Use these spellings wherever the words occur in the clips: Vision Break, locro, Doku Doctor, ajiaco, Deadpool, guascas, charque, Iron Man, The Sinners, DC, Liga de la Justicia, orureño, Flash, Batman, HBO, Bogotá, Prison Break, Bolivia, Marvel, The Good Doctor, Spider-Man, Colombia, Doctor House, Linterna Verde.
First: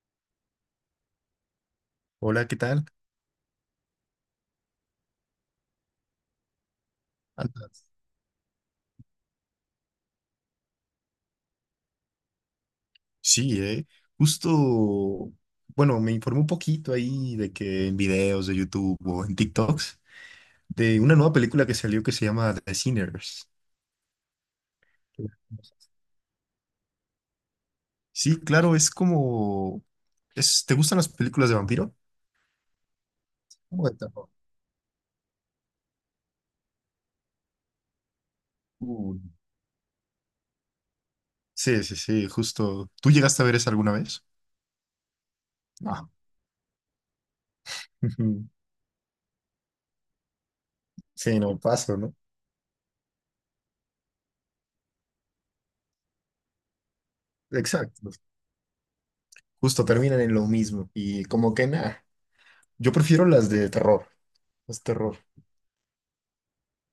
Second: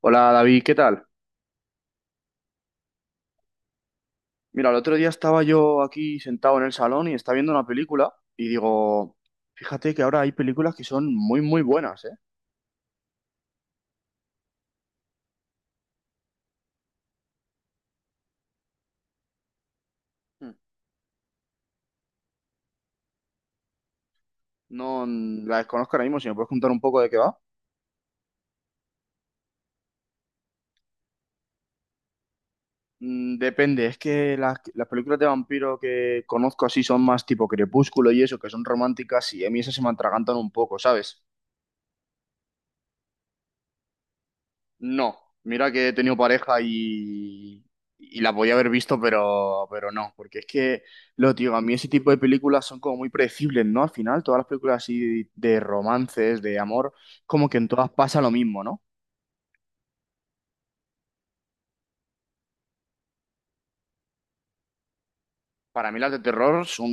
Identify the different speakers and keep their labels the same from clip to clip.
Speaker 1: Hola David, ¿qué tal?
Speaker 2: Hola, ¿qué tal?
Speaker 1: Mira, el otro día estaba yo aquí sentado en el salón y estaba viendo una
Speaker 2: ¿Andas?
Speaker 1: película y digo, fíjate que ahora hay películas que son muy, muy buenas, ¿eh?
Speaker 2: Sí, Justo, bueno, me informé un poquito ahí de que en videos de YouTube o en TikToks
Speaker 1: Mm.
Speaker 2: de una nueva película que salió que se llama The Sinners.
Speaker 1: No mm, las conozco ahora mismo, si me puedes contar un poco de qué va.
Speaker 2: Sí, claro, es como... ¿te gustan las películas de vampiro?
Speaker 1: Mm, depende,
Speaker 2: Como de
Speaker 1: es
Speaker 2: terror.
Speaker 1: que las películas de vampiro que conozco así son más tipo Crepúsculo y eso, que son
Speaker 2: Uy.
Speaker 1: románticas y a mí esas se me atragantan un poco, ¿sabes?
Speaker 2: Sí, sí, sí, justo. ¿Tú llegaste a ver esa alguna vez?
Speaker 1: No, mira que he
Speaker 2: No.
Speaker 1: tenido pareja y la
Speaker 2: Ujú.
Speaker 1: podía haber visto, pero no, porque es que, lo
Speaker 2: Sí,
Speaker 1: digo,
Speaker 2: no,
Speaker 1: a mí ese
Speaker 2: paso,
Speaker 1: tipo
Speaker 2: ¿no?
Speaker 1: de películas son como muy predecibles, ¿no? Al final, todas las películas así de romances, de amor, como que en todas
Speaker 2: Exacto.
Speaker 1: pasa lo mismo, ¿no?
Speaker 2: Justo terminan en lo mismo. Y como que nada. Yo prefiero las de terror, las terror.
Speaker 1: Para mí las de terror son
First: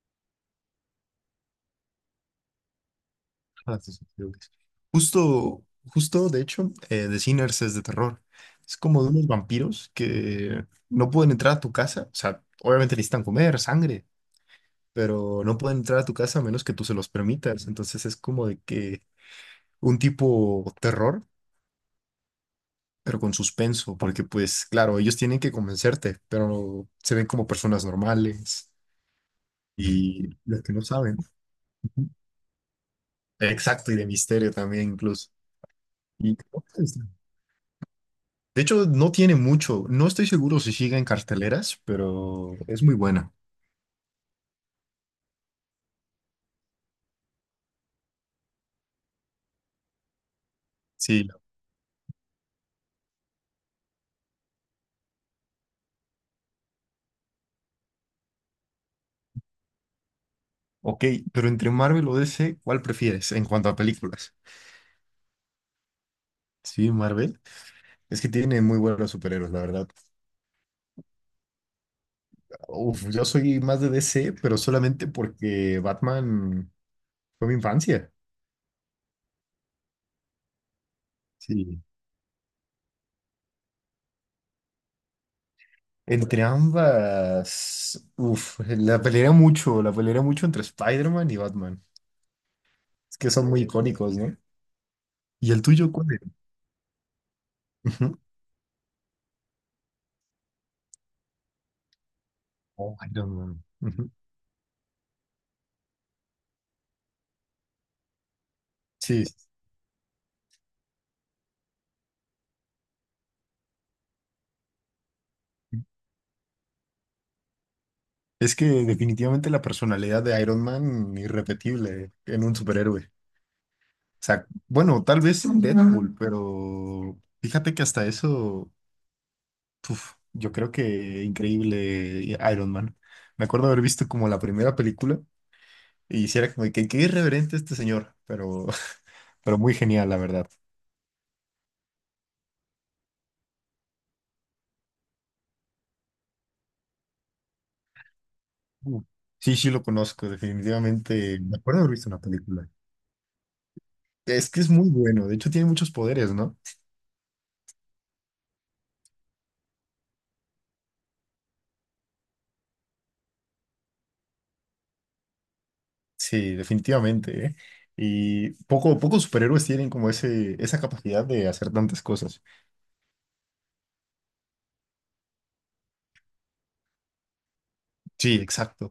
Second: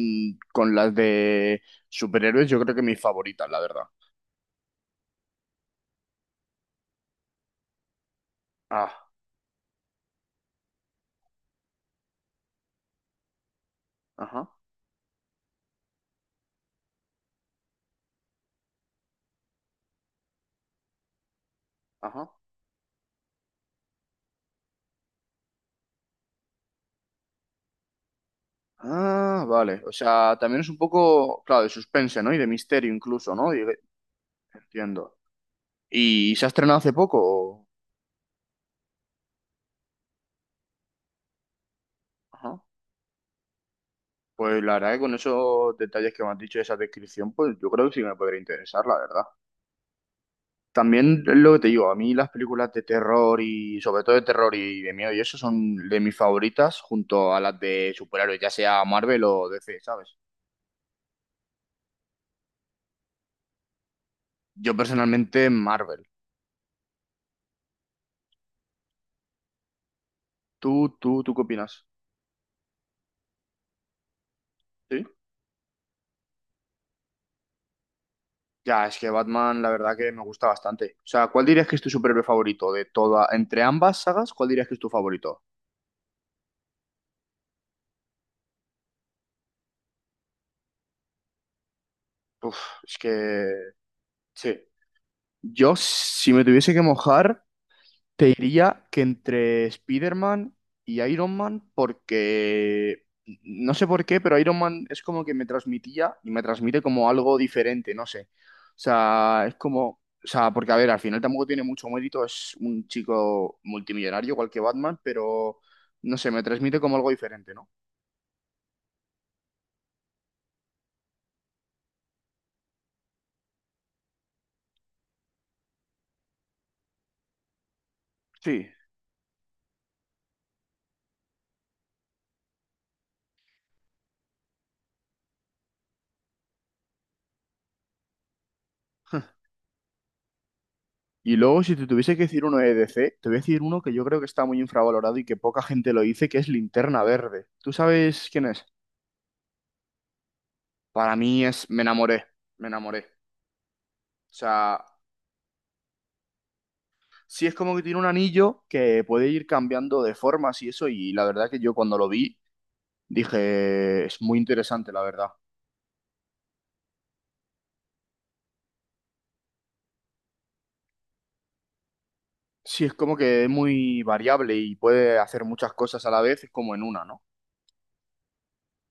Speaker 1: con las de superhéroes, yo creo que mis favoritas, la
Speaker 2: Ah,
Speaker 1: verdad.
Speaker 2: sí, sí, creo que sí. Justo, justo, de hecho, The Sinners es de terror. Es como
Speaker 1: Ah,
Speaker 2: de unos vampiros que no pueden entrar a tu casa. O sea, obviamente necesitan comer sangre,
Speaker 1: ajá,
Speaker 2: pero no pueden entrar a tu casa a menos que tú se los permitas. Entonces es como de que un tipo terror,
Speaker 1: ajá.
Speaker 2: pero con suspenso, porque pues claro, ellos tienen que convencerte, pero se ven como personas normales
Speaker 1: Ah, vale. O
Speaker 2: y
Speaker 1: sea, también
Speaker 2: los
Speaker 1: es
Speaker 2: que
Speaker 1: un
Speaker 2: no saben.
Speaker 1: poco, claro, de suspense, ¿no? Y de misterio incluso, ¿no? Y-
Speaker 2: Exacto, y de misterio también
Speaker 1: entiendo.
Speaker 2: incluso.
Speaker 1: ¿Y
Speaker 2: Y
Speaker 1: se ha estrenado hace poco? O-
Speaker 2: de hecho, no tiene mucho. No estoy seguro si sigue en carteleras, pero
Speaker 1: ajá.
Speaker 2: es muy buena.
Speaker 1: Pues la verdad que con esos detalles que me has dicho, esa descripción, pues yo creo que sí me podría interesar, la verdad. También
Speaker 2: Sí.
Speaker 1: es lo que te digo, a mí las películas de terror y sobre todo de terror y de miedo y eso son de mis favoritas junto a las de superhéroes, ya sea Marvel o DC, ¿sabes?
Speaker 2: Ok, pero entre Marvel o DC, ¿cuál prefieres en cuanto a películas?
Speaker 1: Yo personalmente Marvel.
Speaker 2: Sí, Marvel. Es que tiene muy buenos superhéroes, la verdad.
Speaker 1: ¿Tú qué opinas?
Speaker 2: Uf, yo soy más de DC, pero
Speaker 1: ¿Sí?
Speaker 2: solamente porque Batman fue mi infancia.
Speaker 1: Ya, es que Batman la verdad que me gusta bastante. O sea, ¿cuál dirías que es
Speaker 2: Sí.
Speaker 1: tu superhéroe favorito de toda, entre ambas sagas, cuál dirías que es tu favorito?
Speaker 2: Entre ambas, uf, la pelearía mucho entre Spider-Man y Batman.
Speaker 1: Uf, es
Speaker 2: Es que
Speaker 1: que
Speaker 2: son muy icónicos, ¿no?
Speaker 1: sí.
Speaker 2: ¿Y el
Speaker 1: Yo,
Speaker 2: tuyo cuál es?
Speaker 1: si me tuviese que mojar...
Speaker 2: Ujú.
Speaker 1: Te diría que entre Spider-Man y Iron Man,
Speaker 2: Oh,
Speaker 1: porque
Speaker 2: Iron Man.
Speaker 1: no sé por
Speaker 2: Ujú.
Speaker 1: qué, pero Iron Man es como que me transmitía y me transmite como algo diferente, no sé. O
Speaker 2: Sí,
Speaker 1: sea,
Speaker 2: sí,
Speaker 1: es como, o sea, porque a ver, al final tampoco tiene mucho mérito, es un chico multimillonario igual que Batman, pero
Speaker 2: sí.
Speaker 1: no sé, me transmite como algo diferente, ¿no?
Speaker 2: Es que definitivamente la personalidad de Iron Man, irrepetible en un superhéroe. O sea, bueno, tal vez en Deadpool, pero fíjate que hasta
Speaker 1: Sí.
Speaker 2: eso, uf, yo creo que increíble Iron Man. Me acuerdo haber visto como la primera película y hiciera como de que qué irreverente este señor, pero, pero muy genial, la verdad.
Speaker 1: Y luego, si te tuviese que decir uno de DC, te voy a decir uno que yo creo que está muy infravalorado y que poca gente lo dice, que es Linterna Verde. ¿Tú sabes quién es?
Speaker 2: Uh, Sí, sí lo conozco,
Speaker 1: Para
Speaker 2: definitivamente.
Speaker 1: mí
Speaker 2: Me
Speaker 1: es, me
Speaker 2: acuerdo haber visto una
Speaker 1: enamoré, me
Speaker 2: película.
Speaker 1: enamoré. O
Speaker 2: Es que es
Speaker 1: sea,
Speaker 2: muy bueno, de hecho tiene muchos poderes, ¿no?
Speaker 1: sí es como que tiene un anillo que puede ir cambiando de formas y eso, y la verdad que yo cuando lo vi dije, es muy interesante, la verdad.
Speaker 2: Sí, definitivamente, ¿eh? Y poco, pocos superhéroes tienen como ese, esa capacidad de hacer tantas cosas.
Speaker 1: Sí es como que es muy variable y puede hacer muchas cosas a la vez, es como en una, ¿no?
Speaker 2: Sí, exacto.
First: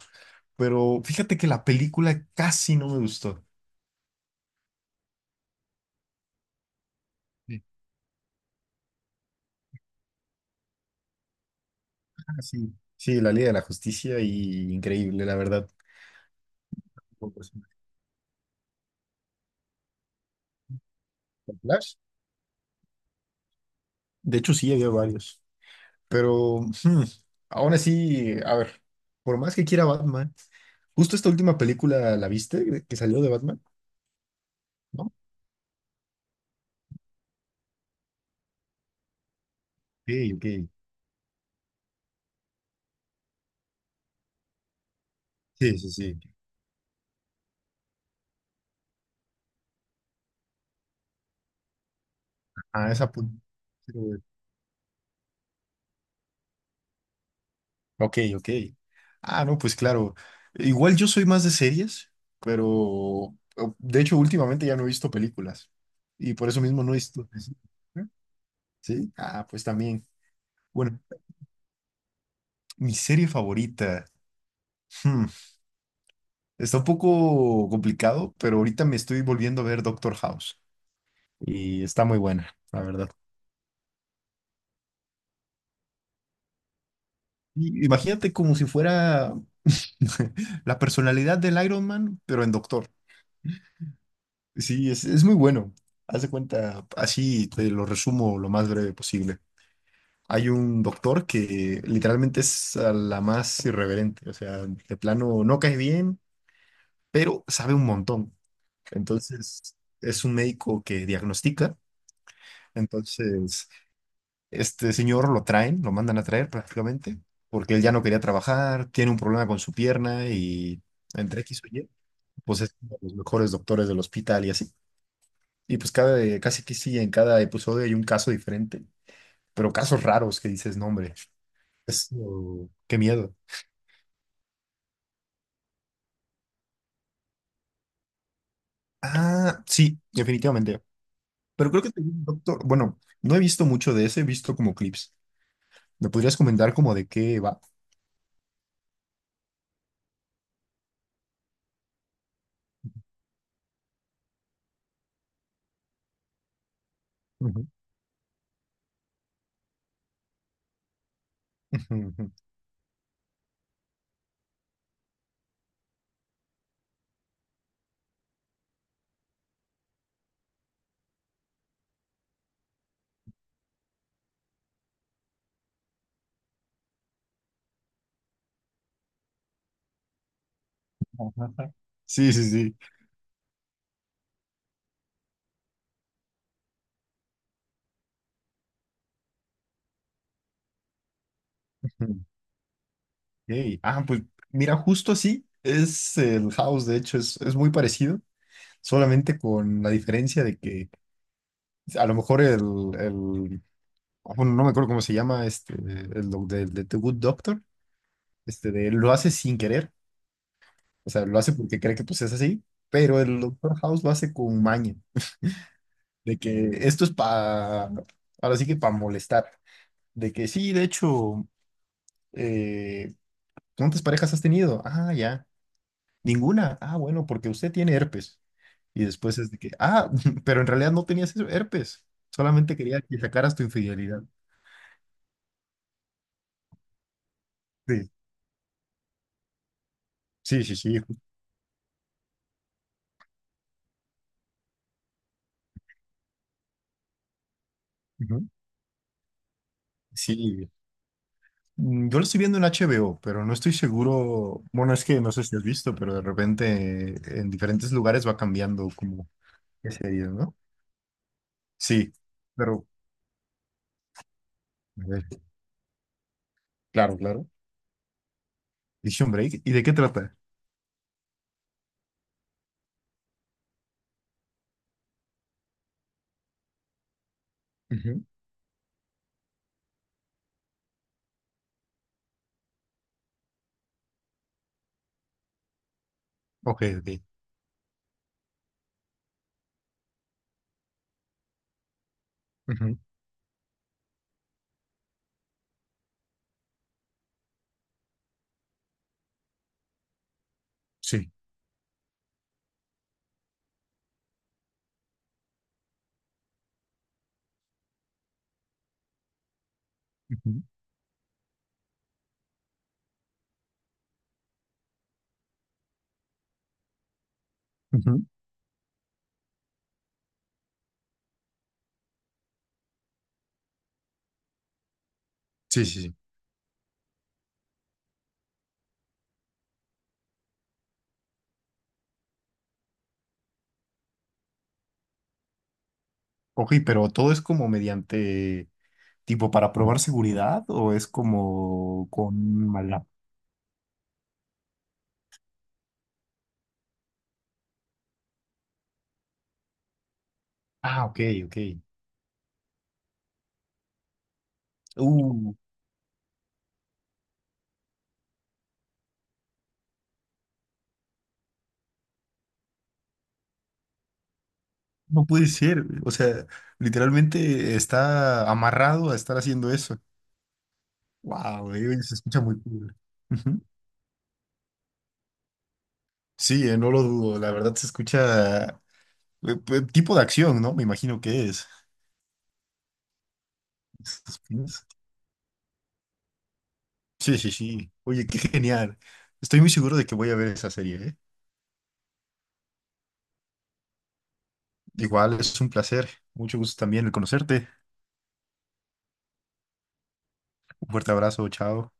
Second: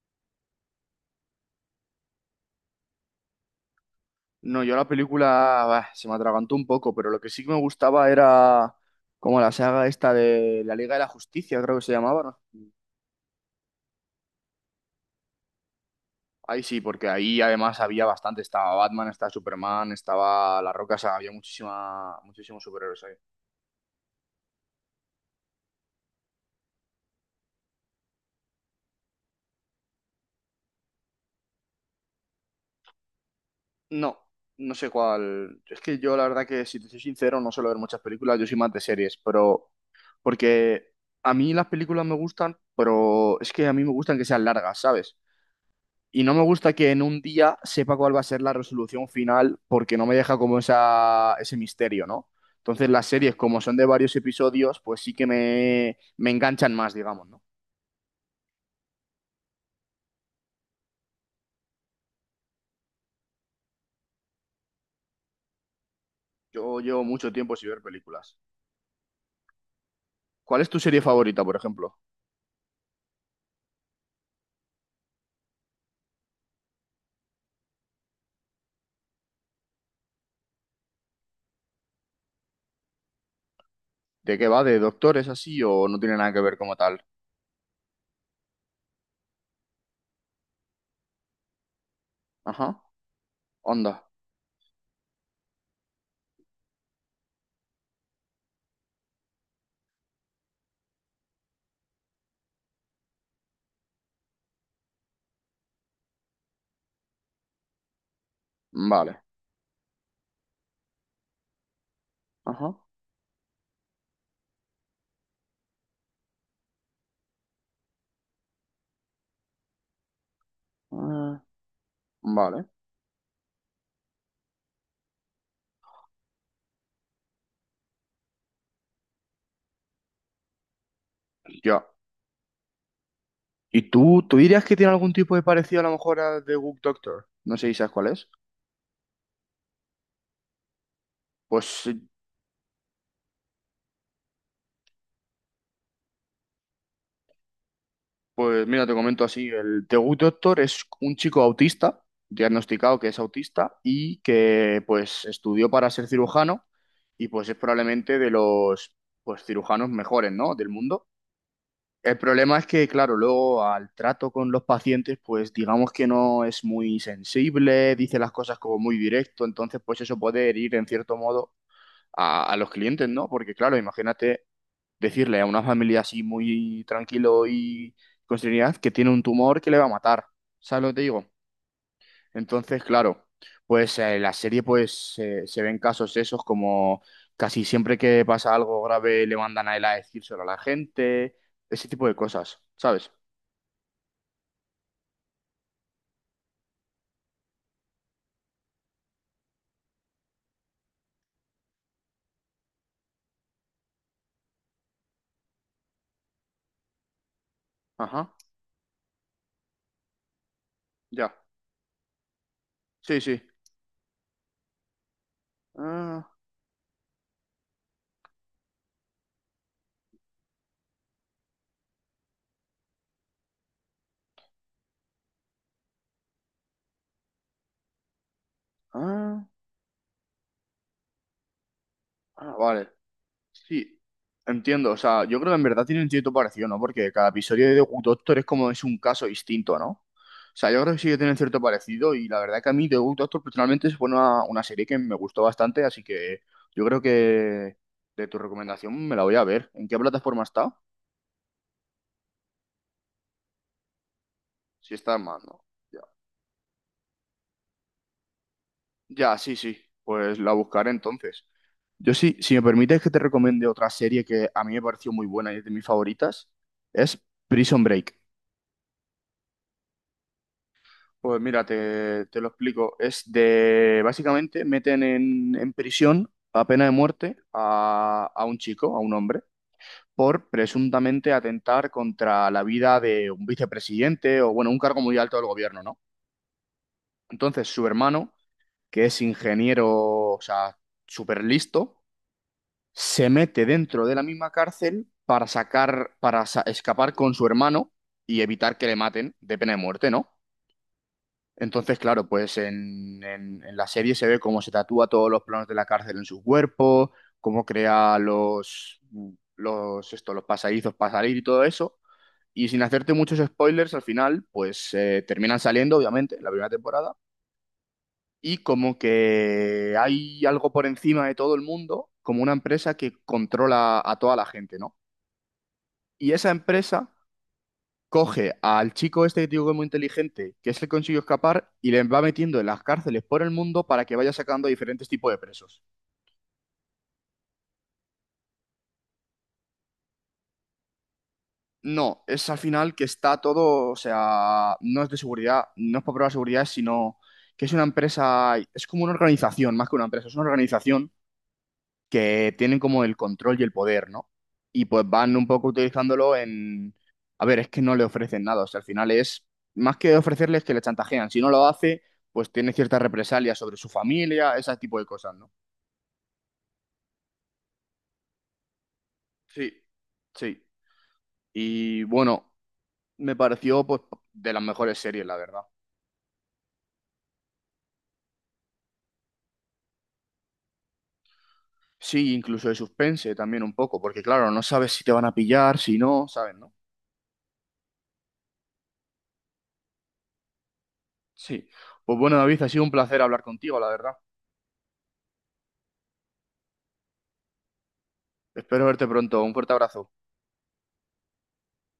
Speaker 2: Pero fíjate que la película casi no me gustó.
Speaker 1: No, yo la película bah, se me atragantó un poco, pero lo que sí que me
Speaker 2: Sí.
Speaker 1: gustaba era como la saga esta de la Liga de la Justicia, creo que se llamaba,
Speaker 2: Ah,
Speaker 1: ¿no?
Speaker 2: sí. Sí, la Liga de la Justicia y increíble, la verdad.
Speaker 1: Ahí sí, porque
Speaker 2: Como
Speaker 1: ahí
Speaker 2: personaje.
Speaker 1: además había bastante, estaba Batman, estaba Superman, estaba La Roca, o sea, había
Speaker 2: Flash,
Speaker 1: muchísima, muchísimos superhéroes ahí.
Speaker 2: de hecho, sí, había varios. Pero aún así, a ver, por más que quiera Batman, justo esta última película, ¿la viste? Que salió de Batman,
Speaker 1: No, no sé
Speaker 2: ¿no? Ok,
Speaker 1: cuál. Es que yo la verdad que, si te soy sincero, no suelo ver muchas películas, yo soy más de series, pero
Speaker 2: ok.
Speaker 1: porque a mí las películas me gustan, pero es que a mí me gustan que sean largas, ¿sabes?
Speaker 2: Sí, sí, sí.
Speaker 1: Y no me gusta que en un día sepa cuál va a ser la resolución final, porque no me deja como esa, ese misterio, ¿no? Entonces
Speaker 2: Ah,
Speaker 1: las series, como son de varios episodios, pues sí que me enganchan más, digamos, ¿no?
Speaker 2: Ok, ok. Ah, no, pues claro. Igual yo soy más de series, pero de hecho últimamente ya no he visto películas y por eso
Speaker 1: Yo
Speaker 2: mismo no he
Speaker 1: llevo
Speaker 2: visto.
Speaker 1: mucho tiempo sin ver películas.
Speaker 2: ¿Sí? Ah, pues también.
Speaker 1: ¿Cuál es tu
Speaker 2: Bueno,
Speaker 1: serie favorita, por ejemplo?
Speaker 2: mi serie favorita. hmm, Está un poco complicado, pero ahorita me estoy volviendo a ver Doctor House y está muy buena, la verdad.
Speaker 1: ¿De qué va? ¿De doctores así o no tiene nada que ver como tal?
Speaker 2: Y imagínate como si fuera la personalidad del Iron Man, pero en
Speaker 1: Ajá.
Speaker 2: Doctor.
Speaker 1: Onda.
Speaker 2: Sí, es muy bueno. Haz de cuenta, así te lo resumo lo más breve posible. Hay un doctor que literalmente es a la más irreverente, o sea, de plano no cae bien, pero sabe un montón.
Speaker 1: Vale.
Speaker 2: Entonces, es un médico que diagnostica.
Speaker 1: Ajá.
Speaker 2: Entonces, este señor lo traen, lo mandan a traer prácticamente, porque él ya no quería trabajar, tiene un problema con su pierna y
Speaker 1: Ah,
Speaker 2: entre X o Y, pues
Speaker 1: vale.
Speaker 2: es uno de los mejores doctores del hospital y así. Y pues cada, casi que sí, en cada episodio hay un caso diferente, pero casos raros que dices, no, hombre,
Speaker 1: Ya.
Speaker 2: es, oh, qué miedo.
Speaker 1: ¿Y tú dirías que tiene algún tipo de parecido a lo mejor a The Good Doctor? No sé si sabes cuál es.
Speaker 2: Ah, sí, definitivamente. Pero creo
Speaker 1: Pues
Speaker 2: que doctor, bueno, no he visto mucho de ese, he visto como clips. ¿Me podrías comentar como de qué va?
Speaker 1: Pues mira, te comento así, el Tegut Doctor es un chico autista, diagnosticado que es autista y que pues estudió para ser cirujano y pues es
Speaker 2: Ujú.
Speaker 1: probablemente de los pues cirujanos mejores, ¿no?, del mundo.
Speaker 2: Ujú,
Speaker 1: El
Speaker 2: ujú.
Speaker 1: problema es que, claro, luego al trato con los pacientes, pues digamos que no es muy sensible, dice las cosas como muy directo, entonces pues eso puede herir en cierto modo a los clientes, ¿no? Porque claro, imagínate decirle a una familia así muy tranquilo y con serenidad que tiene un tumor que le va a matar. ¿Sabes lo que te digo?
Speaker 2: Ajá. Sí, sí, sí.
Speaker 1: Entonces, claro, pues la serie pues se ven casos esos como casi siempre que pasa algo grave le mandan a él a decírselo a la gente, ese tipo de
Speaker 2: Ujú.
Speaker 1: cosas, ¿sabes?
Speaker 2: Ey, ah, pues mira, justo así es el House, de hecho, es muy parecido, solamente con la diferencia de que a lo mejor el, bueno, no me acuerdo cómo se llama, este, el de The Good Doctor,
Speaker 1: Ajá,
Speaker 2: este, de, él lo hace sin querer, o sea,
Speaker 1: ya.
Speaker 2: lo hace porque cree que pues es así,
Speaker 1: Sí,
Speaker 2: pero
Speaker 1: sí.
Speaker 2: el Doctor House lo hace con maña,
Speaker 1: Ah,
Speaker 2: de que esto es para, ahora sí que para molestar, de que sí, de hecho, eh, ¿cuántas parejas has tenido? Ah, ya, ninguna, ah, bueno, porque usted tiene herpes, y después
Speaker 1: ah,
Speaker 2: es de que, ah, pero en realidad no tenías herpes, solamente
Speaker 1: vale.
Speaker 2: quería que sacaras tu
Speaker 1: Sí,
Speaker 2: infidelidad.
Speaker 1: entiendo. O sea, yo creo que en verdad tienen cierto parecido, ¿no? Porque cada episodio de Doku
Speaker 2: Sí,
Speaker 1: Doctor es como es un caso distinto, ¿no? O
Speaker 2: sí,
Speaker 1: sea,
Speaker 2: sí,
Speaker 1: yo creo que
Speaker 2: sí.
Speaker 1: sí que tienen cierto parecido y la verdad que a mí The Good Doctor personalmente es una serie que me gustó bastante, así que yo creo que de tu
Speaker 2: Ujú.
Speaker 1: recomendación me la voy a ver. ¿En qué plataforma
Speaker 2: Sí,
Speaker 1: está?
Speaker 2: Yo lo estoy viendo en HBO, pero no estoy seguro. Bueno,
Speaker 1: Si
Speaker 2: es
Speaker 1: está
Speaker 2: que
Speaker 1: en
Speaker 2: no sé
Speaker 1: más,
Speaker 2: si
Speaker 1: ¿no?
Speaker 2: has visto,
Speaker 1: Ya.
Speaker 2: pero de repente en diferentes lugares va cambiando como
Speaker 1: Ya, sí, sí.
Speaker 2: qué series,
Speaker 1: Pues la
Speaker 2: ¿no?
Speaker 1: buscaré entonces.
Speaker 2: Sí,
Speaker 1: Yo sí, si me
Speaker 2: pero
Speaker 1: permites que te recomiende otra serie que a mí me
Speaker 2: a
Speaker 1: pareció
Speaker 2: ver,
Speaker 1: muy buena y es de mis favoritas,
Speaker 2: claro,
Speaker 1: es
Speaker 2: claro.
Speaker 1: Prison Break.
Speaker 2: Vision Break. ¿Y de qué trata?
Speaker 1: Pues mira, te lo explico. Es de, básicamente, meten en prisión a pena de muerte
Speaker 2: Ujú.
Speaker 1: a un chico, a un hombre, por presuntamente atentar contra la vida de un vicepresidente o, bueno, un cargo muy alto del gobierno, ¿no?
Speaker 2: Ok, ok.
Speaker 1: Entonces, su hermano, que es ingeniero, o sea, súper listo,
Speaker 2: Ujú.
Speaker 1: se mete dentro de la misma cárcel para sacar, para sa- escapar con su hermano y evitar que le maten de pena de muerte, ¿no?
Speaker 2: Sí.
Speaker 1: Entonces, claro, pues en la serie se ve cómo se tatúa todos los planos de la cárcel en su cuerpo, cómo crea los, los, esto, los
Speaker 2: Ujú.
Speaker 1: pasadizos para salir y todo eso. Y sin hacerte muchos spoilers, al final, pues terminan saliendo, obviamente, en la primera temporada.
Speaker 2: Ujú.
Speaker 1: Y como que hay algo por encima de todo el mundo, como una empresa que controla a toda la gente, ¿no?
Speaker 2: Sí, sí, sí.
Speaker 1: Y esa empresa coge al chico este que te digo que es muy inteligente, que es el que consiguió escapar, y le va metiendo en las cárceles por el mundo para que vaya sacando a diferentes tipos de presos.
Speaker 2: Ok, pero todo es como mediante, tipo, para probar seguridad o es como
Speaker 1: No, es al
Speaker 2: con
Speaker 1: final que
Speaker 2: mala.
Speaker 1: está todo, o sea, no es de seguridad, no es para probar seguridad, sino que es una empresa, es como una organización, más que una empresa, es una
Speaker 2: Ah,
Speaker 1: organización
Speaker 2: ok, ok.
Speaker 1: que tienen como el control y el poder, ¿no? Y pues van un
Speaker 2: Uh,
Speaker 1: poco utilizándolo en... A ver, es que no le ofrecen nada, o sea, al final es más que ofrecerles que le chantajean. Si no lo hace, pues tiene ciertas represalias sobre su familia, ese tipo de
Speaker 2: no
Speaker 1: cosas,
Speaker 2: puede
Speaker 1: ¿no?
Speaker 2: ser, güey. O sea, literalmente está amarrado a estar haciendo
Speaker 1: Sí,
Speaker 2: eso.
Speaker 1: sí.
Speaker 2: Wow,
Speaker 1: Y
Speaker 2: se escucha
Speaker 1: bueno,
Speaker 2: muy cool.
Speaker 1: me
Speaker 2: Ujú.
Speaker 1: pareció pues de las mejores series, la verdad.
Speaker 2: Sí, no lo dudo, la verdad se escucha tipo de acción, ¿no? Me imagino que es.
Speaker 1: Sí, incluso de suspense también un poco, porque claro, no
Speaker 2: Suspense.
Speaker 1: sabes si te van a pillar, si no, ¿sabes, no?
Speaker 2: Sí, sí, sí. Oye, qué genial. Estoy muy seguro de que voy a ver esa serie, ¿eh?
Speaker 1: Sí. Pues bueno, David, ha sido un placer hablar contigo, la verdad.
Speaker 2: Igual es un placer. Mucho gusto también el conocerte.
Speaker 1: Espero verte pronto. Un fuerte abrazo.
Speaker 2: Un fuerte abrazo, chao.